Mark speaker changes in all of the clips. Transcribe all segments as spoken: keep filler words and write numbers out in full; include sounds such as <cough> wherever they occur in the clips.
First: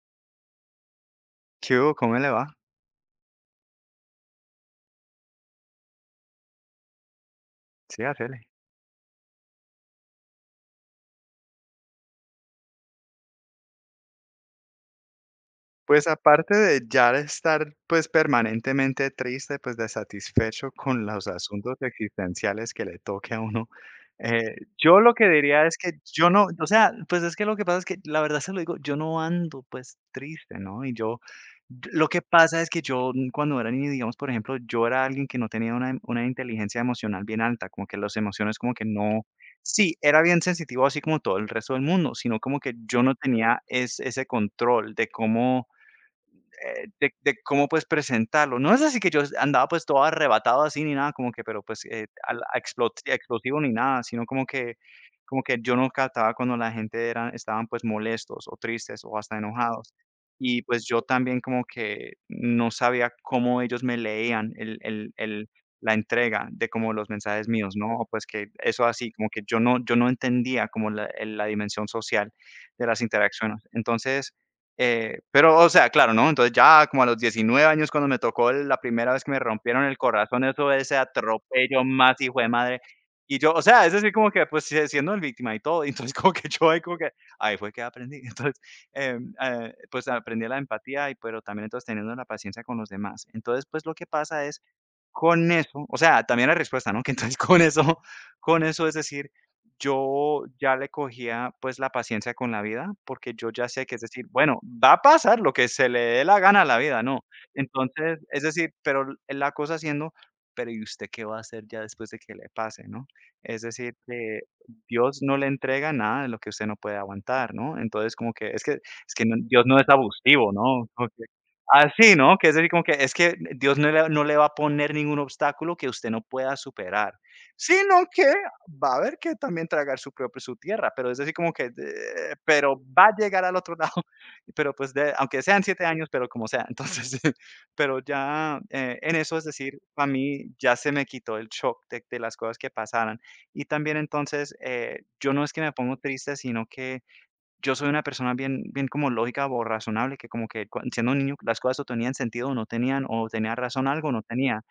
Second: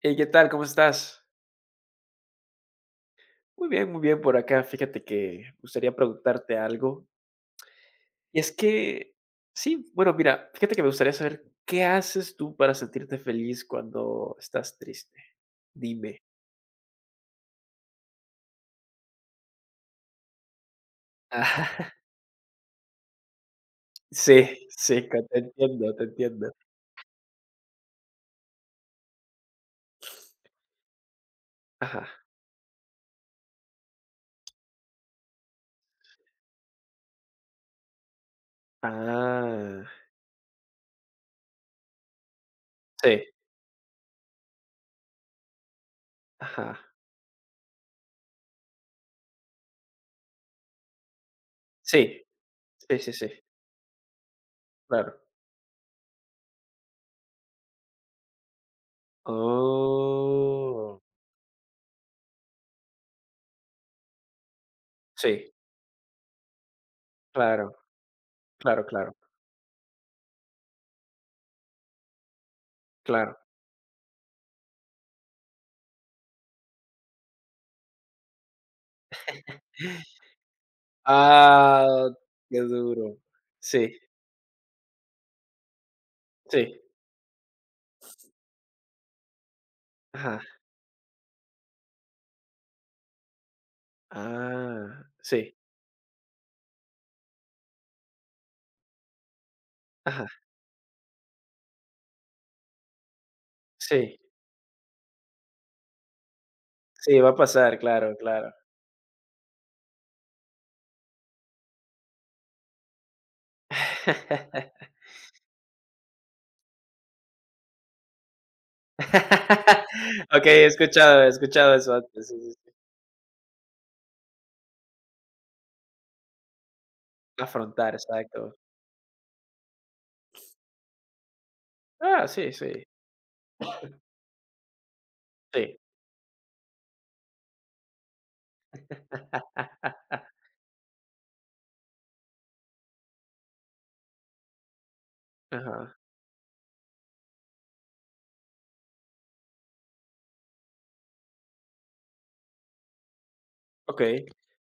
Speaker 1: Hey, ¿qué tal? ¿Cómo estás?
Speaker 2: ¿Qué hubo? ¿Cómo le va?
Speaker 1: Muy bien, muy bien por acá. Fíjate que me gustaría preguntarte algo.
Speaker 2: Sí,
Speaker 1: Y
Speaker 2: hacele.
Speaker 1: es que, sí, bueno, mira, fíjate que me gustaría saber qué haces tú para sentirte feliz cuando estás triste.
Speaker 2: Pues
Speaker 1: Dime.
Speaker 2: aparte de ya estar, pues, permanentemente triste, pues, desatisfecho con los asuntos
Speaker 1: Ajá. <laughs>
Speaker 2: existenciales que le toque a uno,
Speaker 1: Sí,
Speaker 2: eh, yo
Speaker 1: sí,
Speaker 2: lo
Speaker 1: co-
Speaker 2: que
Speaker 1: te
Speaker 2: diría es que
Speaker 1: entiendo, te
Speaker 2: yo no,
Speaker 1: entiendo.
Speaker 2: o sea, pues, es que lo que pasa es que la verdad se lo digo, yo no ando, pues, triste, ¿no? Y yo, d-
Speaker 1: Ajá.
Speaker 2: lo que pasa es que yo mm, cuando era niño, digamos, por ejemplo, yo era alguien que no tenía una, una inteligencia emocional bien alta, como que las emociones como que no,
Speaker 1: Ah,
Speaker 2: sí, era bien sensitivo así como todo el resto del mundo, sino como que yo no
Speaker 1: sí,
Speaker 2: tenía es- ese control de cómo
Speaker 1: ajá.
Speaker 2: eh, de, de cómo pues presentarlo. No es así que yo andaba pues todo arrebatado así ni nada, como que, pero pues eh,
Speaker 1: Sí,
Speaker 2: al- a
Speaker 1: sí,
Speaker 2: explot-
Speaker 1: sí, sí,
Speaker 2: explosivo ni nada, sino como que,
Speaker 1: claro.
Speaker 2: como que yo no captaba cuando la gente eran, estaban pues molestos o tristes o hasta enojados. Y pues
Speaker 1: Oh,
Speaker 2: yo también como que no sabía cómo ellos me leían el, el, el-
Speaker 1: sí,
Speaker 2: la entrega de como los mensajes
Speaker 1: claro,
Speaker 2: míos, ¿no? Pues que eso
Speaker 1: claro,
Speaker 2: así,
Speaker 1: claro,
Speaker 2: como que yo no, yo no entendía como la, el- la dimensión social de las
Speaker 1: claro.
Speaker 2: interacciones. Entonces, eh, pero, o sea, claro, ¿no? Entonces ya como a los diecinueve años cuando me tocó el- la primera vez que me rompieron el corazón, eso ese atropello
Speaker 1: Ah,
Speaker 2: más hijo de
Speaker 1: qué
Speaker 2: madre.
Speaker 1: duro.
Speaker 2: Y yo, o sea,
Speaker 1: Sí.
Speaker 2: es decir, como que pues si- siendo el víctima y todo, <laughs> y entonces como que yo ahí
Speaker 1: Sí,
Speaker 2: como que, ahí fue que aprendí. <laughs> Entonces, em, eh, pues
Speaker 1: ajá.
Speaker 2: aprendí la empatía, y, pero también entonces teniendo la paciencia con los demás. Entonces, pues lo que pasa es
Speaker 1: Ah,
Speaker 2: con
Speaker 1: sí,
Speaker 2: eso, o sea, también la respuesta, ¿no? <laughs> Que entonces con eso con eso, es decir,
Speaker 1: ajá,
Speaker 2: yo ya le cogía, pues, la paciencia con la vida, porque yo ya sé que, es
Speaker 1: sí,
Speaker 2: decir, bueno, va a pasar lo que se le dé la gana a la vida,
Speaker 1: sí,
Speaker 2: ¿no?
Speaker 1: va a pasar, claro,
Speaker 2: Entonces, es
Speaker 1: claro.
Speaker 2: decir, pero l- la cosa siendo, pero ¿y usted qué va a hacer ya después de que le pase, no? Es decir, que
Speaker 1: <laughs>
Speaker 2: Dios no le entrega nada de lo que usted no puede aguantar, ¿no? Entonces, como que es que es que no- Dios no es abusivo,
Speaker 1: Okey, he
Speaker 2: ¿no?
Speaker 1: escuchado he escuchado eso
Speaker 2: Así,
Speaker 1: antes, sí,
Speaker 2: ¿no? Que
Speaker 1: sí,
Speaker 2: es decir,
Speaker 1: sí.
Speaker 2: como que es que Dios no le no le va a poner ningún obstáculo que usted no pueda superar,
Speaker 1: Afrontar,
Speaker 2: sino que
Speaker 1: exacto.
Speaker 2: va a haber que también tragar su propia su tierra, pero es decir, como que,
Speaker 1: Ah,
Speaker 2: eh,
Speaker 1: sí, sí,
Speaker 2: pero va a llegar al otro lado, <laughs> pero, pues, de aunque sean
Speaker 1: sí.
Speaker 2: siete años, pero como sea. Entonces, <laughs> pero ya, eh, en eso, es decir, a
Speaker 1: <laughs>
Speaker 2: mí ya se me quitó el shock de de las cosas que pasaran. Y también, entonces, eh, yo no es que me pongo
Speaker 1: Ajá,
Speaker 2: triste, sino que yo soy una persona bien bien como lógica o razonable, que como que cua siendo un niño las cosas o tenían sentido o no tenían, o tenía razón algo o no
Speaker 1: okey,
Speaker 2: tenía.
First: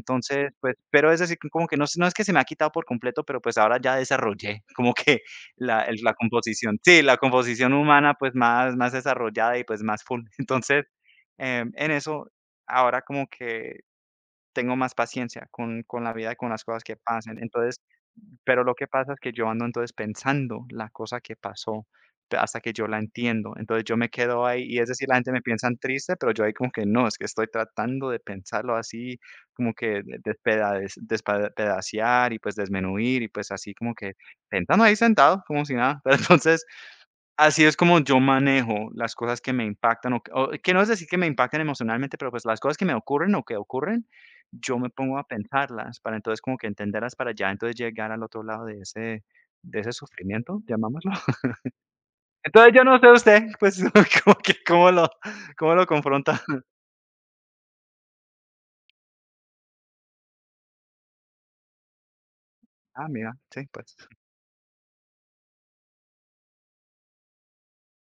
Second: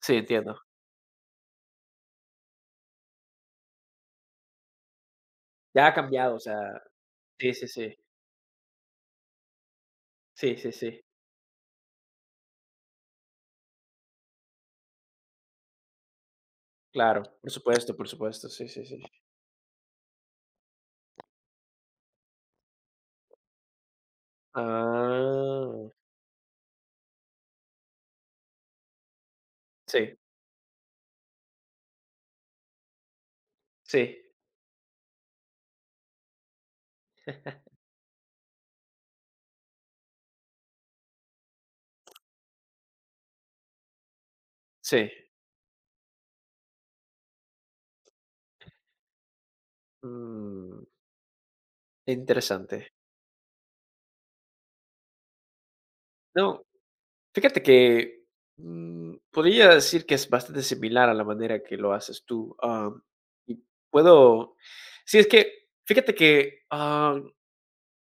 Speaker 1: sí, entiendo.
Speaker 2: pues, pero es decir, como que no es- no es que se me ha quitado por completo, pero, pues, ahora ya desarrollé <laughs> como que la
Speaker 1: Ya ha
Speaker 2: el la
Speaker 1: cambiado, o sea,
Speaker 2: composición sí, la
Speaker 1: sí, sí,
Speaker 2: composición
Speaker 1: sí,
Speaker 2: humana, pues, más más desarrollada y, pues, más full. <laughs>
Speaker 1: sí, sí,
Speaker 2: Entonces,
Speaker 1: sí,
Speaker 2: em, en eso, ahora como que tengo más paciencia con con la vida y con las cosas que
Speaker 1: claro,
Speaker 2: pasan.
Speaker 1: por
Speaker 2: Entonces
Speaker 1: supuesto, por supuesto,
Speaker 2: pero
Speaker 1: sí,
Speaker 2: lo
Speaker 1: sí,
Speaker 2: que
Speaker 1: sí.
Speaker 2: pasa es que yo ando entonces pensando la cosa que pasó pe hasta que yo la entiendo. Entonces yo me quedo ahí y es decir, la gente me piensan
Speaker 1: Ah,
Speaker 2: triste, pero yo ahí como que no, es que estoy tratando de pensarlo así, como que
Speaker 1: sí,
Speaker 2: de despeda despa pedacear y pues desmenuir y pues así como que
Speaker 1: sí,
Speaker 2: sentado ahí sentado como si nada. <laughs> Pero entonces así es como yo manejo las cosas que me impactan, o que o que no es decir que me impacten emocionalmente, pero, pues, las cosas que me ocurren o que ocurren, yo me
Speaker 1: sí,
Speaker 2: pongo a pensarlas para entonces como que entenderlas para ya entonces llegar al otro lado de ese de ese sufrimiento,
Speaker 1: mm,
Speaker 2: llamámoslo. <laughs> Entonces, yo
Speaker 1: interesante.
Speaker 2: no sé usted, pues, <laughs> como que cómo lo cómo lo confronta.
Speaker 1: No. Fíjate que, mm, podría decir que es bastante similar a la manera que lo haces tú, am,
Speaker 2: Ah, mira,
Speaker 1: y
Speaker 2: sí, pues,
Speaker 1: puedo sí, es que fíjate que, am,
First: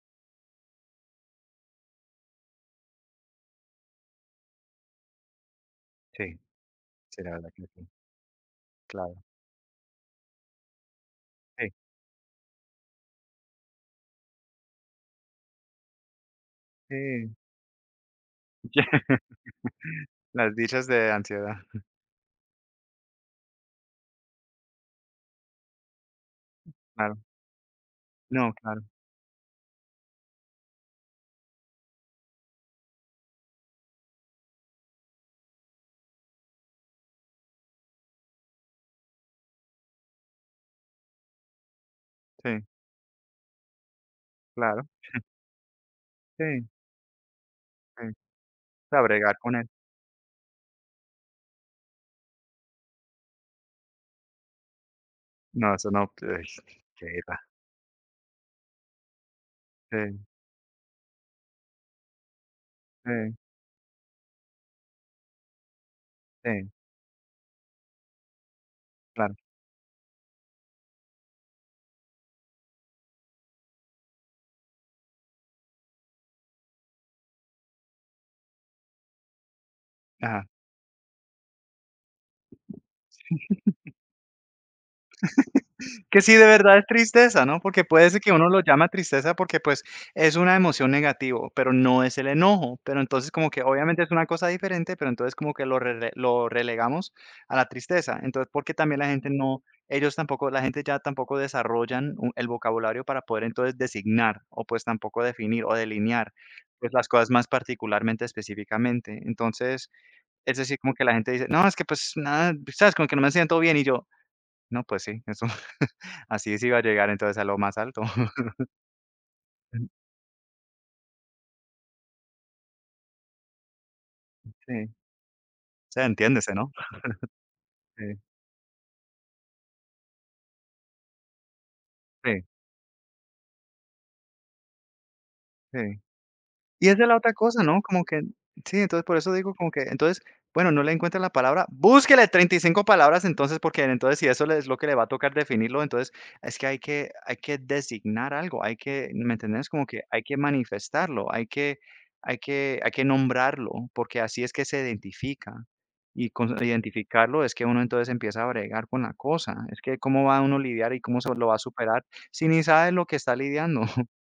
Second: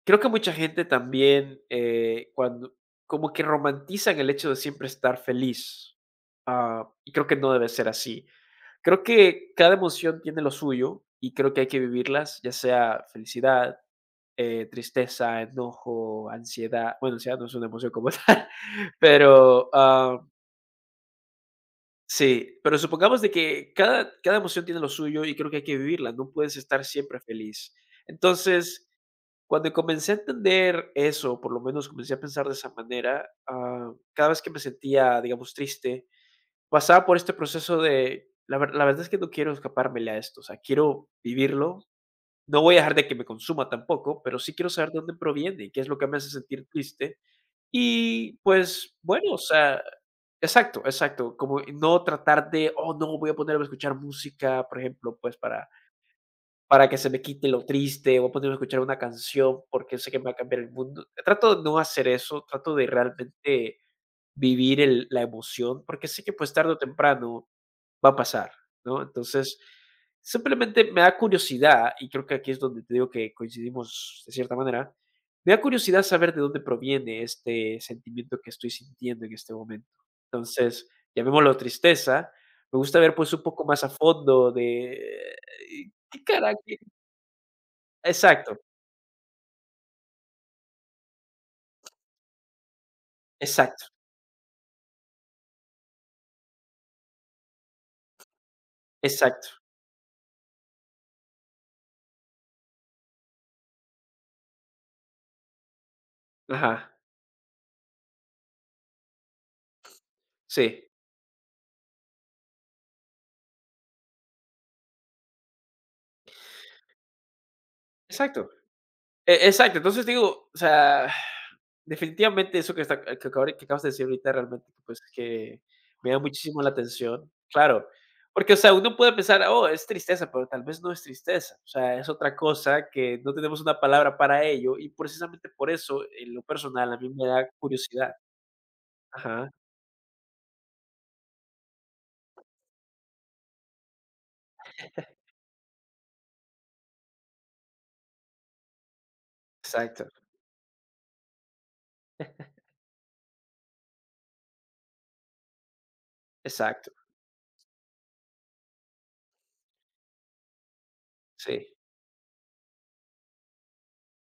Speaker 1: creo que mucha gente también, eh, cuando como que romantizan el hecho de siempre estar feliz,
Speaker 2: sí,
Speaker 1: ah, y
Speaker 2: sí,
Speaker 1: creo
Speaker 2: la
Speaker 1: que no
Speaker 2: verdad que
Speaker 1: debe
Speaker 2: sí,
Speaker 1: ser así. Creo
Speaker 2: claro,
Speaker 1: que cada emoción tiene lo suyo y creo que hay
Speaker 2: sí,
Speaker 1: que vivirlas, ya sea felicidad, eh, tristeza, enojo, ansiedad. Bueno,
Speaker 2: sí,
Speaker 1: ansiedad no es una emoción como <laughs> tal,
Speaker 2: <laughs>
Speaker 1: pero, ah,
Speaker 2: las dichas de ansiedad,
Speaker 1: sí, pero supongamos de que cada, cada emoción tiene lo suyo y creo que hay que vivirla, no puedes estar
Speaker 2: claro,
Speaker 1: siempre feliz.
Speaker 2: no, claro,
Speaker 1: Entonces, cuando comencé a entender eso, por lo menos comencé a pensar de esa manera, ah, cada vez que me sentía, digamos, triste, pasaba por este proceso de, la, ver- la verdad es que no quiero escapármele a esto, o sea, quiero vivirlo, no
Speaker 2: sí,
Speaker 1: voy a dejar de que me consuma tampoco, pero sí quiero
Speaker 2: claro,
Speaker 1: saber de dónde proviene, qué es lo que me hace sentir
Speaker 2: sí,
Speaker 1: triste
Speaker 2: sí, o
Speaker 1: y pues
Speaker 2: sea,
Speaker 1: bueno,
Speaker 2: bregar
Speaker 1: o
Speaker 2: con
Speaker 1: sea, exacto, exacto, como no tratar de, oh no, voy a ponerme a escuchar música, por ejemplo, pues para,
Speaker 2: no, eso no, ay,
Speaker 1: para que se
Speaker 2: qué
Speaker 1: me
Speaker 2: va.
Speaker 1: quite lo triste, voy a ponerme a escuchar una canción
Speaker 2: Sí,
Speaker 1: porque sé que me va a cambiar el mundo. Trato de no hacer eso, trato de
Speaker 2: sí,
Speaker 1: realmente vivir el- la emoción, porque sé que pues
Speaker 2: sí,
Speaker 1: tarde o temprano va a pasar, ¿no?
Speaker 2: claro.
Speaker 1: Entonces, simplemente me da curiosidad, y creo que aquí es donde te digo que coincidimos de cierta manera, me da curiosidad saber de dónde proviene este sentimiento que estoy sintiendo en este momento.
Speaker 2: Ajá.
Speaker 1: Entonces, llamémoslo tristeza, me gusta ver pues un poco más a fondo de eh,
Speaker 2: Que
Speaker 1: qué
Speaker 2: sí, de verdad
Speaker 1: carácter.
Speaker 2: es tristeza, ¿no? Porque puede ser que uno
Speaker 1: Exacto,
Speaker 2: lo llama tristeza porque, pues, es una emoción negativo, pero no es el enojo. Pero entonces como que
Speaker 1: exacto,
Speaker 2: obviamente es una cosa diferente, pero entonces como que lo rele lo relegamos a la tristeza. Entonces, porque también la gente
Speaker 1: exacto.
Speaker 2: no ellos tampoco la gente ya tampoco desarrollan u el vocabulario para poder entonces designar o, pues, tampoco definir o delinear,
Speaker 1: Ajá,
Speaker 2: pues, las cosas más particularmente específicamente. Entonces, es decir,
Speaker 1: sí,
Speaker 2: como que la gente dice: "No, es que, pues, nada, ¿sabes? Como que no me siento bien", y yo: "No, pues sí, eso, <laughs> así sí iba a llegar entonces a lo más alto".
Speaker 1: exacto.
Speaker 2: <laughs>
Speaker 1: E- Exacto, entonces digo, o sea, definitivamente eso que, está, eh, que, acab- que acabas de decir ahorita realmente,
Speaker 2: Sí,
Speaker 1: pues que
Speaker 2: o sea,
Speaker 1: me da
Speaker 2: entiéndese,
Speaker 1: muchísimo la
Speaker 2: ¿no?
Speaker 1: atención, claro,
Speaker 2: Sí,
Speaker 1: porque, o sea, uno puede pensar, oh, es tristeza, pero tal vez no es tristeza, o sea, es otra
Speaker 2: sí,
Speaker 1: cosa que no tenemos una palabra para ello y precisamente por
Speaker 2: sí.
Speaker 1: eso, en lo
Speaker 2: Y
Speaker 1: personal, a
Speaker 2: esa es
Speaker 1: mí
Speaker 2: la
Speaker 1: me
Speaker 2: otra
Speaker 1: da
Speaker 2: cosa, ¿no? Como
Speaker 1: curiosidad.
Speaker 2: que sí, entonces por eso
Speaker 1: Ajá,
Speaker 2: digo como que entonces, bueno, no le encuentra la palabra, búsquele treinta y cinco palabras entonces, porque entonces si eso le es lo que le va a tocar definirlo, entonces es que hay que hay que designar algo, hay que, ¿me entendés? Como que
Speaker 1: exacto,
Speaker 2: hay que manifestarlo, hay que hay que hay que nombrarlo, porque así es que se identifica. Y con
Speaker 1: exacto,
Speaker 2: identificarlo es que uno entonces empieza a bregar con la cosa. Es que cómo va uno a lidiar y cómo se lo va a
Speaker 1: sí,
Speaker 2: superar si ni sabe lo que está lidiando. <laughs>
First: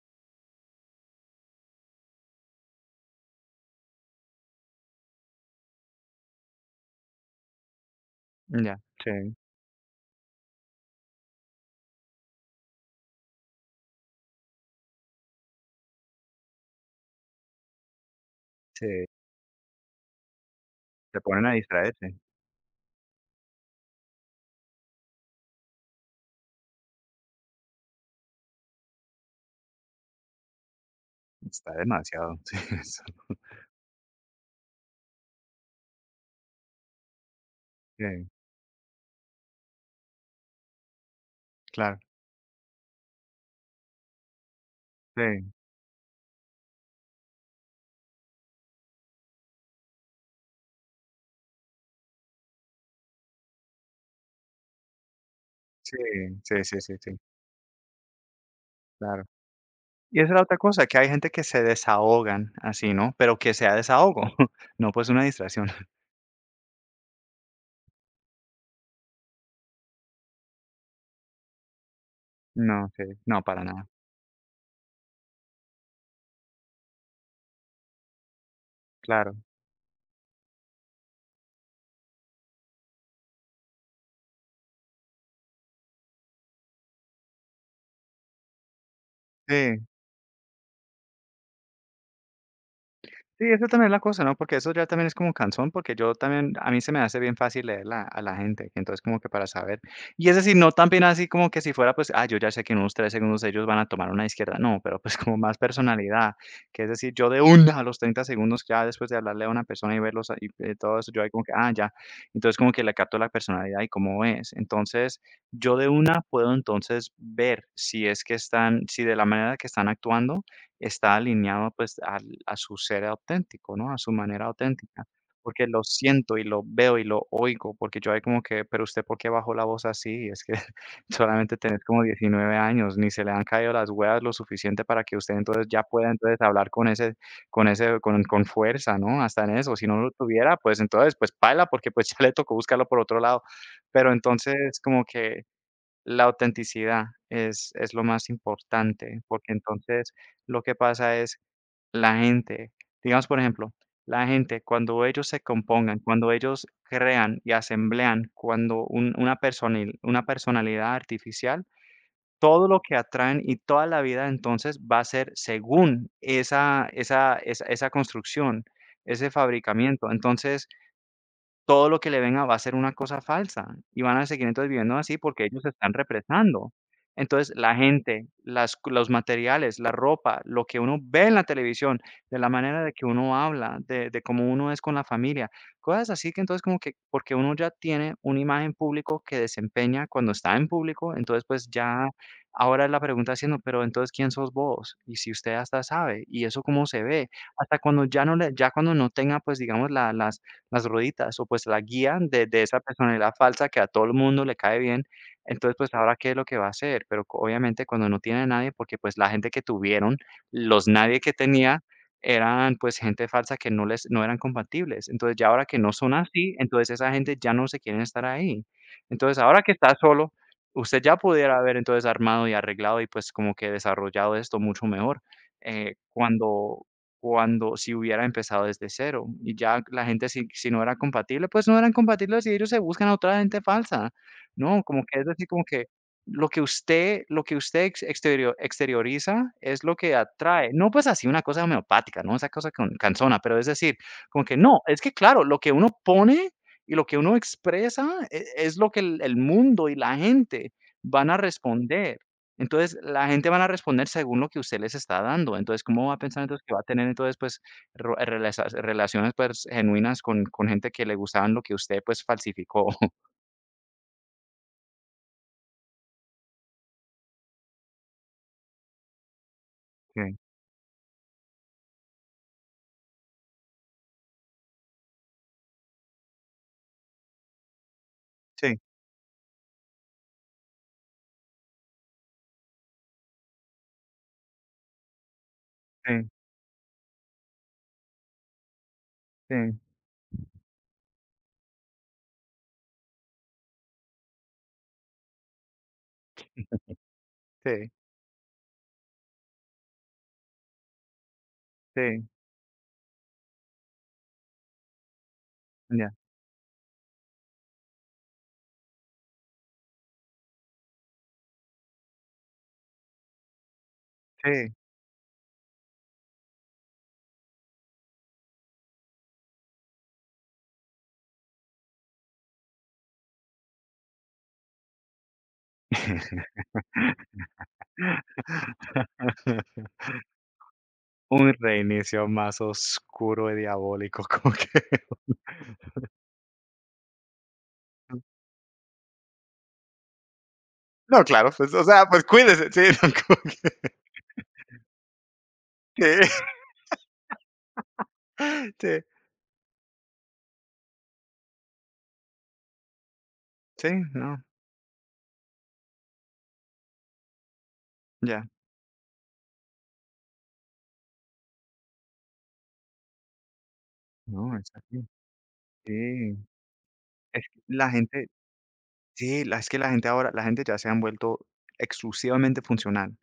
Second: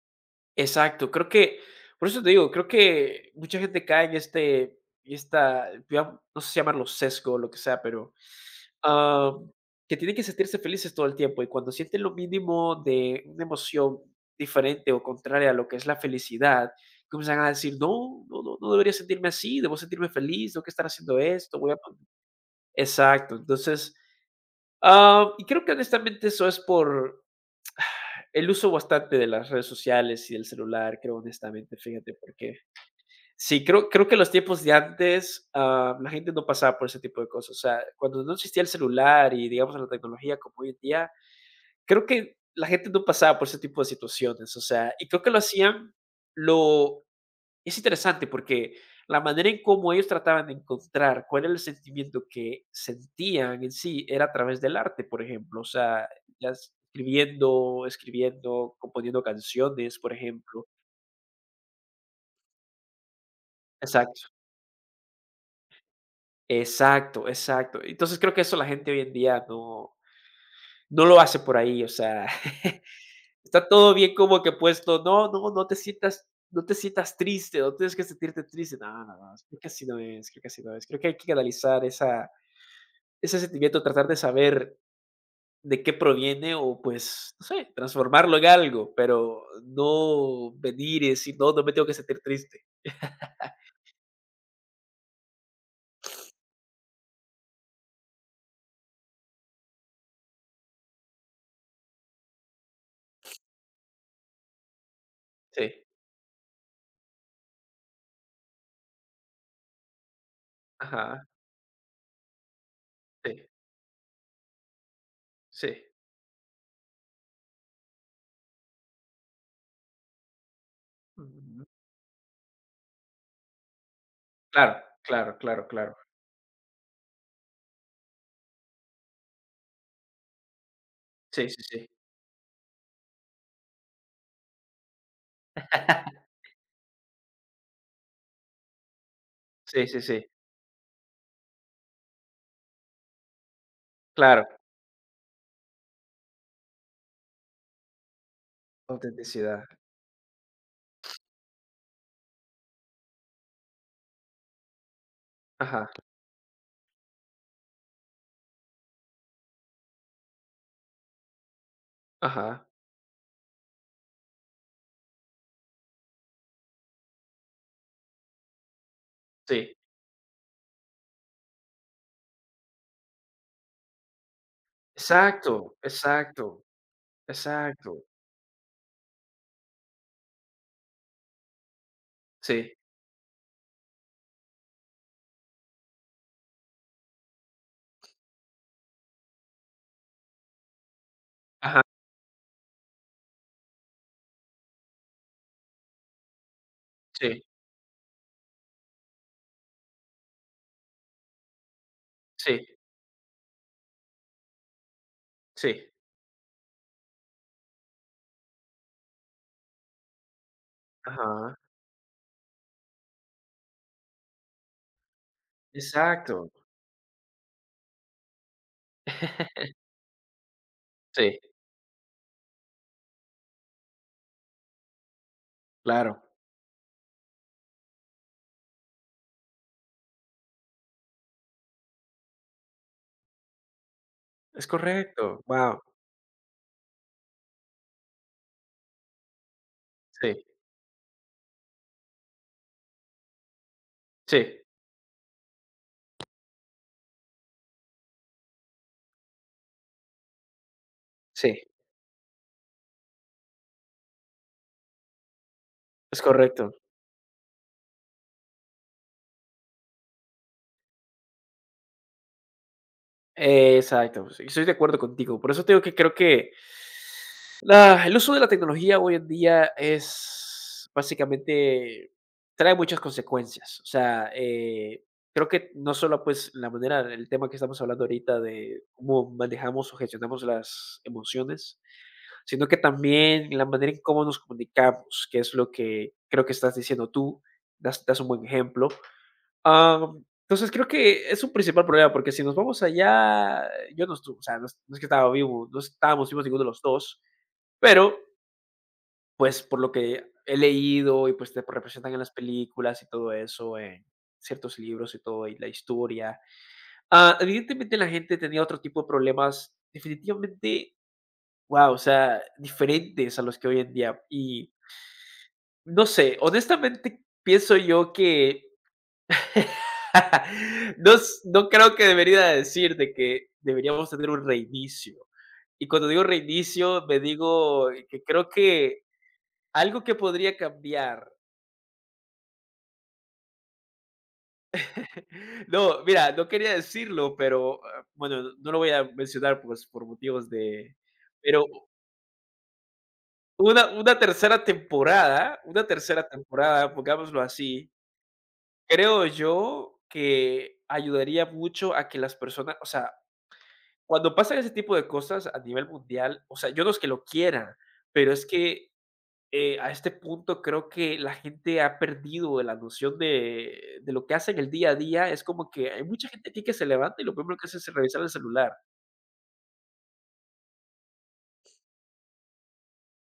Speaker 1: exacto, creo que, por eso te digo, creo que mucha gente cae en este, y esta, digamos, no sé si llamarlo sesgo o lo que sea, pero
Speaker 2: Ya, sí,
Speaker 1: Ah, que tienen que sentirse felices todo el tiempo y cuando sienten lo mínimo de una emoción diferente o contraria a lo que es la felicidad, comienzan a decir, no, no, no, no debería
Speaker 2: sí.
Speaker 1: sentirme así, debo sentirme feliz, tengo que estar haciendo
Speaker 2: Se ponen a
Speaker 1: esto, voy a... pon-".
Speaker 2: distraerse.
Speaker 1: Exacto, entonces, ah, y creo que honestamente eso es por el uso bastante de las redes sociales y del celular, creo
Speaker 2: Está
Speaker 1: honestamente, fíjate,
Speaker 2: demasiado. <laughs> Sí,
Speaker 1: porque
Speaker 2: eso.
Speaker 1: sí, creo, creo que los tiempos de antes, ah, la gente no pasaba por ese tipo de cosas, o sea, cuando
Speaker 2: Sí,
Speaker 1: no existía el celular y digamos la tecnología como hoy en día,
Speaker 2: claro.
Speaker 1: creo que la gente no pasaba por ese tipo de situaciones, o sea, y creo que lo
Speaker 2: Sí,
Speaker 1: hacían, lo, es interesante porque la manera en cómo ellos trataban de encontrar cuál era el sentimiento que sentían en sí era a través del arte, por ejemplo, o
Speaker 2: sí,
Speaker 1: sea, ya
Speaker 2: sí,
Speaker 1: es-
Speaker 2: sí, sí, sí,
Speaker 1: escribiendo, escribiendo, componiendo
Speaker 2: claro.
Speaker 1: canciones, por
Speaker 2: Y esa es la otra
Speaker 1: ejemplo.
Speaker 2: cosa, que hay gente que se desahogan así, ¿no? Pero que sea
Speaker 1: Exacto,
Speaker 2: desahogo, <laughs> no pues una distracción. <laughs>
Speaker 1: exacto, exacto. Entonces creo que eso la gente hoy en día no, no lo hace por ahí, o sea,
Speaker 2: No,
Speaker 1: <laughs>
Speaker 2: sí, no, para
Speaker 1: está
Speaker 2: nada.
Speaker 1: todo bien como que puesto, no, no, no te sientas, no te sientas triste, no tienes que sentirte triste, no, no, no,
Speaker 2: Claro.
Speaker 1: creo que así no es, creo que así no es, creo que hay que analizar esa, ese sentimiento, tratar de saber de qué proviene o pues, no sé, transformarlo en algo, pero
Speaker 2: Sí.
Speaker 1: no venir y decir, no, no me tengo que sentir triste.
Speaker 2: Sí, eso también es la cosa, ¿no? Porque eso ya también es como cansón, porque yo también, a mí se me hace bien fácil leer la, a la gente, entonces como que para saber. Y es decir, no también así como que si fuera, pues, ah, yo ya sé que en unos tres segundos ellos van a tomar una izquierda, no, pero pues como más
Speaker 1: Sí,
Speaker 2: personalidad, que es decir, yo de una a los treinta segundos ya después de hablarle a una persona y verlos y eh, todo eso, yo
Speaker 1: ajá,
Speaker 2: ahí como que, ah, ya, entonces como que le capto la
Speaker 1: sí,
Speaker 2: personalidad y cómo es. Entonces, yo
Speaker 1: sí.
Speaker 2: de una puedo entonces ver si es que están, si de la manera que están actuando está
Speaker 1: Ujú.
Speaker 2: alineado pues al, a su ser auténtico, ¿no? A su manera
Speaker 1: Claro,
Speaker 2: auténtica,
Speaker 1: claro, claro,
Speaker 2: porque lo
Speaker 1: claro.
Speaker 2: siento y lo veo y lo oigo, porque yo hay como que, pero usted ¿por qué bajó la voz así? Es que <laughs>
Speaker 1: Sí,
Speaker 2: solamente
Speaker 1: sí,
Speaker 2: tenés
Speaker 1: sí,
Speaker 2: como diecinueve años, ni se le han caído las huevas lo suficiente para que usted entonces ya pueda entonces hablar con ese, con ese, con, con fuerza, ¿no? Hasta en eso, si
Speaker 1: sí,
Speaker 2: no
Speaker 1: sí,
Speaker 2: lo
Speaker 1: sí,
Speaker 2: tuviera, pues entonces pues paila, porque pues <laughs> ya le tocó buscarlo por otro lado, pero
Speaker 1: claro.
Speaker 2: entonces como que la autenticidad es es lo más importante, porque
Speaker 1: Autenticidad.
Speaker 2: entonces lo que pasa es la gente, digamos, por ejemplo, la gente cuando ellos se
Speaker 1: Ajá,
Speaker 2: compongan, cuando ellos crean y asemblean, cuando un una personil una personalidad artificial,
Speaker 1: ajá,
Speaker 2: todo lo que atraen y toda la vida entonces va a ser según esa esa esa esa construcción, ese
Speaker 1: sí.
Speaker 2: fabricamiento. Entonces, todo lo que le venga va a ser una cosa falsa y van a seguir entonces viviendo así porque ellos se
Speaker 1: Exacto,
Speaker 2: están
Speaker 1: exacto.
Speaker 2: represando. Entonces, la
Speaker 1: Exacto.
Speaker 2: gente, las c los materiales, la ropa, lo que uno ve en la televisión, de la
Speaker 1: Sí.
Speaker 2: manera de que uno habla, de de cómo uno es con la familia, cosas así que entonces como que porque uno ya tiene una imagen público que desempeña cuando está en público, entonces, pues,
Speaker 1: Ajá.
Speaker 2: ya ahora la pregunta siendo, pero entonces, ¿quién sos vos? Y si usted hasta sabe, ¿y eso cómo se ve?
Speaker 1: Sí,
Speaker 2: Hasta cuando ya no le ya cuando no tenga, pues, digamos, la las las rueditas o pues la guían de de
Speaker 1: sí,
Speaker 2: esa personalidad falsa que a todo el mundo le cae bien. Entonces,
Speaker 1: sí.
Speaker 2: pues ahora qué es lo que va a hacer, pero co obviamente cuando no tiene a nadie, porque pues la gente que tuvieron, los nadie que
Speaker 1: Ajá.
Speaker 2: tenía eran pues gente falsa que no les no eran compatibles. Entonces, ya ahora que no son
Speaker 1: Exacto.
Speaker 2: así, entonces esa gente ya no se quieren estar ahí. Entonces, ahora que
Speaker 1: <laughs>
Speaker 2: está solo, usted ya
Speaker 1: Sí,
Speaker 2: pudiera haber entonces armado y arreglado y pues como que desarrollado esto mucho mejor, eh,
Speaker 1: claro.
Speaker 2: cuando cuando si hubiera empezado desde cero. Y ya la gente, si, si no era compatible, pues no eran compatibles y ellos se buscan a otra gente falsa,
Speaker 1: Es
Speaker 2: ¿no? Como que es
Speaker 1: correcto.
Speaker 2: decir, como
Speaker 1: Wow,
Speaker 2: que lo que usted, lo que usted ex- exterior- exterioriza es lo que
Speaker 1: sí,
Speaker 2: atrae. No pues así una cosa homeopática, ¿no? Esa cosa con, canzona, pero es decir,
Speaker 1: sí,
Speaker 2: como que no, es que claro, lo que uno pone y lo que uno expresa e- es, lo que el, el mundo y la gente van a
Speaker 1: sí,
Speaker 2: responder. Entonces, la gente van a responder según lo que usted les está dando. Entonces, ¿cómo va a
Speaker 1: es
Speaker 2: pensar entonces que
Speaker 1: correcto.
Speaker 2: va a tener entonces, pues, ro relasa relaciones, pues, genuinas con con gente que le gustaban lo que usted, pues, falsificó? <laughs>
Speaker 1: Exacto. Sí, estoy de acuerdo contigo. Por eso te digo que creo que la el uso de la tecnología hoy en día
Speaker 2: Sí,
Speaker 1: es básicamente trae muchas consecuencias. O sea, eh, creo que no solo, pues, la manera el tema que estamos hablando ahorita
Speaker 2: sí,
Speaker 1: de cómo manejamos o gestionamos las emociones sino que también la manera en cómo nos comunicamos, que es lo que creo que estás diciendo tú, das, das un buen ejemplo.
Speaker 2: sí,
Speaker 1: Am, entonces creo que es un principal problema, porque si nos vamos allá, yo no estuve, o sea, no, es no es que estaba vivo, no estábamos vivos ninguno de los dos,
Speaker 2: sí,
Speaker 1: pero pues por lo que he leído y pues te
Speaker 2: sí,
Speaker 1: representan en
Speaker 2: sí,
Speaker 1: las películas y todo eso, en ciertos libros y todo, y la
Speaker 2: ya,
Speaker 1: historia. ah, evidentemente la gente tenía otro tipo de problemas, definitivamente, wow, o sea, diferentes a los que hoy en día.
Speaker 2: sí.
Speaker 1: Y no sé, honestamente pienso yo que <laughs> no s no creo que debería decir de que deberíamos tener un reinicio. Y cuando digo reinicio, me digo que creo que
Speaker 2: <laughs>
Speaker 1: algo que podría cambiar.
Speaker 2: Un reinicio más oscuro y diabólico, como que <laughs>
Speaker 1: <laughs> No, mira, no quería decirlo, pero, ah, bueno, no no lo voy a mencionar, pues, por motivos de
Speaker 2: no, claro,
Speaker 1: pero
Speaker 2: pues, o sea, pues, cuídese, sí, <laughs> no, como
Speaker 1: una
Speaker 2: que
Speaker 1: una tercera temporada una
Speaker 2: sí,
Speaker 1: tercera temporada, pongámoslo así,
Speaker 2: sí,
Speaker 1: creo yo que ayudaría mucho a que las personas o sea,
Speaker 2: sí,
Speaker 1: cuando
Speaker 2: no,
Speaker 1: pasan ese tipo de cosas a nivel mundial, o sea, yo no es que lo quiera, pero
Speaker 2: ya,
Speaker 1: es que, eh, a este punto creo que la gente ha perdido la noción de de lo que hace
Speaker 2: no,
Speaker 1: en
Speaker 2: es
Speaker 1: el día a
Speaker 2: así,
Speaker 1: día. Es como que hay mucha
Speaker 2: sí,
Speaker 1: gente aquí que se levanta y lo
Speaker 2: es
Speaker 1: primero
Speaker 2: que
Speaker 1: que hace es
Speaker 2: la
Speaker 1: revisar
Speaker 2: gente
Speaker 1: el celular.
Speaker 2: Sí, la es que la gente ahora la gente ya se han vuelto exclusivamente funcional.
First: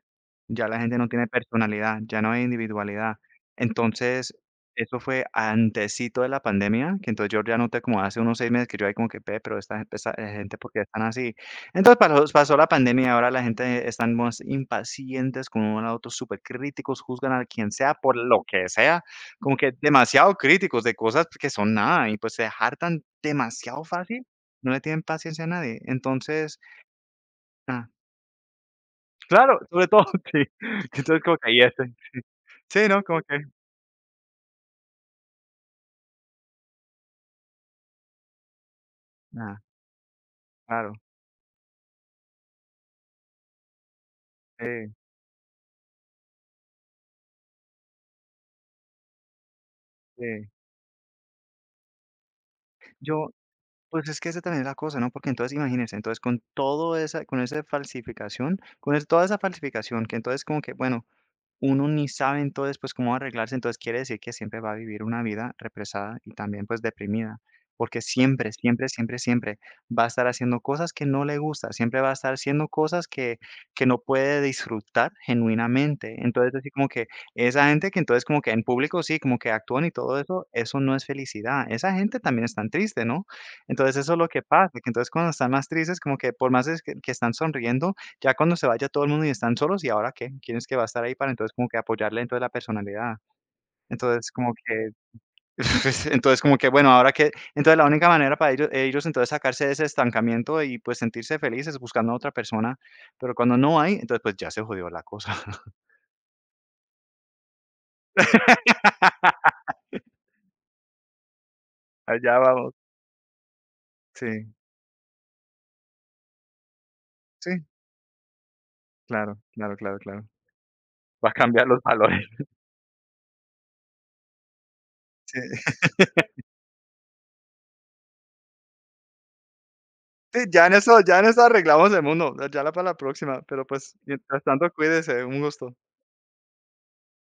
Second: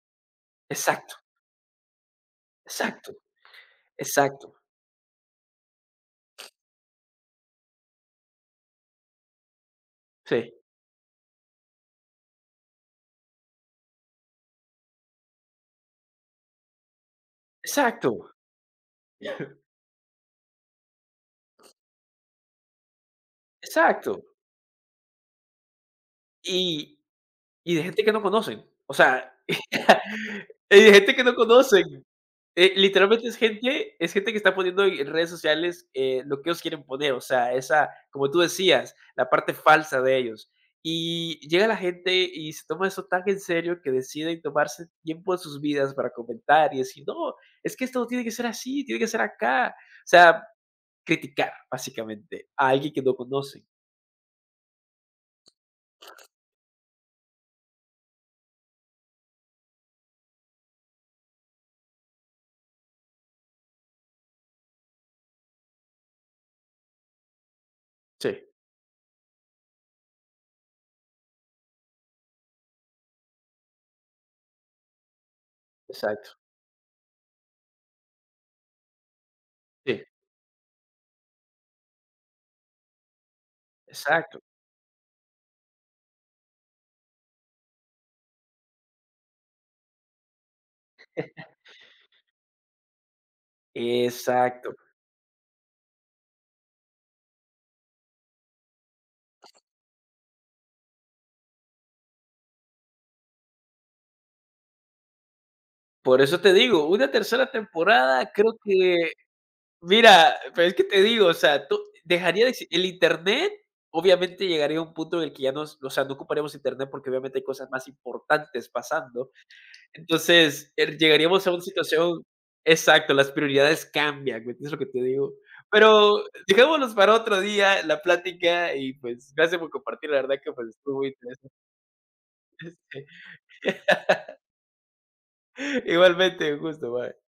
Speaker 2: Ya la gente no
Speaker 1: Exacto,
Speaker 2: tiene personalidad, ya no hay
Speaker 1: exacto,
Speaker 2: individualidad. Entonces,
Speaker 1: exacto.
Speaker 2: eso fue antesito de la pandemia, que entonces yo ya noté como hace unos seis meses que yo ahí como que, ve, pero esta gente, esta eh,
Speaker 1: Sí,
Speaker 2: gente, ¿por qué están así? Entonces pasó pasó la pandemia y ahora la gente están más impacientes con uno al otro, supercríticos, juzgan a quien sea por
Speaker 1: exacto,
Speaker 2: lo que sea, como
Speaker 1: <laughs>
Speaker 2: que demasiado críticos de cosas que son nada y pues se hartan demasiado
Speaker 1: exacto.
Speaker 2: fácil, no le tienen paciencia a nadie. Entonces,
Speaker 1: Y y de
Speaker 2: ah,
Speaker 1: gente que no conocen, o sea,
Speaker 2: claro, sobre todo, <laughs> sí.
Speaker 1: <laughs> y de gente
Speaker 2: Entonces
Speaker 1: que no
Speaker 2: como que ahí es.
Speaker 1: conocen. Eh,
Speaker 2: Sí, ¿no? Como
Speaker 1: literalmente
Speaker 2: que
Speaker 1: es gente es gente que está poniendo en redes sociales, eh, lo que ellos quieren poner, o sea, esa, como tú decías, la parte
Speaker 2: ah,
Speaker 1: falsa de ellos.
Speaker 2: claro.
Speaker 1: Y llega la gente y se toma eso tan en serio que deciden
Speaker 2: Sí,
Speaker 1: tomarse tiempo de sus vidas para comentar y decir: "No, es que esto no tiene que ser así, tiene que ser acá". O sea,
Speaker 2: sí.
Speaker 1: criticar, básicamente, a alguien que no
Speaker 2: Yo,
Speaker 1: conocen.
Speaker 2: pues, es que esa también es la cosa, ¿no? Porque entonces imagínense, entonces con todo esa con esa falsificación, con es toda esa falsificación, que entonces como que, bueno, uno ni sabe entonces, pues, cómo arreglarse, entonces quiere decir que siempre va a vivir una vida represada y también, pues, deprimida, porque
Speaker 1: Sí.
Speaker 2: siempre, siempre, siempre, siempre va a estar haciendo cosas que no le gusta, siempre va a estar haciendo cosas que que no puede disfrutar genuinamente.
Speaker 1: Exacto.
Speaker 2: Entonces, así como que esa gente que entonces como que en público sí, como que actúan y
Speaker 1: Sí.
Speaker 2: todo eso, eso no es felicidad. Esa gente también están triste, ¿no? Entonces, eso es lo
Speaker 1: Exacto.
Speaker 2: que pasa, que entonces cuando están más tristes, como que por más es que que están sonriendo, ya cuando se vaya todo el mundo y están solos, ¿y ahora qué? ¿Quién es que va a estar ahí para entonces como que apoyarle entonces la personalidad? Entonces como
Speaker 1: Exacto.
Speaker 2: que <laughs> pues, entonces como que bueno, ¿ahora que Entonces la única manera para ellos ellos entonces sacarse de ese estancamiento y pues sentirse felices buscando a otra persona, pero cuando no hay, entonces pues ya se jodió la cosa.
Speaker 1: Por eso te digo, una tercera temporada creo que
Speaker 2: <laughs>
Speaker 1: mira, pero es que te digo, o sea, tú
Speaker 2: Allá
Speaker 1: dejaría de exi
Speaker 2: vamos.
Speaker 1: el Internet,
Speaker 2: Sí,
Speaker 1: obviamente, llegaría a un punto en el que ya nos o sea, no ocuparíamos Internet, porque obviamente hay
Speaker 2: sí,
Speaker 1: cosas más importantes pasando.
Speaker 2: claro, claro, claro, claro.
Speaker 1: Entonces, eh,
Speaker 2: Va a
Speaker 1: llegaríamos a una
Speaker 2: cambiar los
Speaker 1: situación
Speaker 2: valores.
Speaker 1: exacto, las prioridades cambian, ¿me entiendes lo que te digo?
Speaker 2: Sí.
Speaker 1: Pero
Speaker 2: <laughs>
Speaker 1: dejémoslos para otro día la plática y, pues, gracias por compartir, la verdad
Speaker 2: Sí,
Speaker 1: que,
Speaker 2: ya
Speaker 1: pues,
Speaker 2: en
Speaker 1: estuvo
Speaker 2: eso
Speaker 1: muy
Speaker 2: ya en eso
Speaker 1: interesante.
Speaker 2: arreglamos el mundo, ya la para la próxima, pero pues
Speaker 1: <laughs>
Speaker 2: mientras tanto cuídese, un gusto.
Speaker 1: Igualmente, un gusto, bye.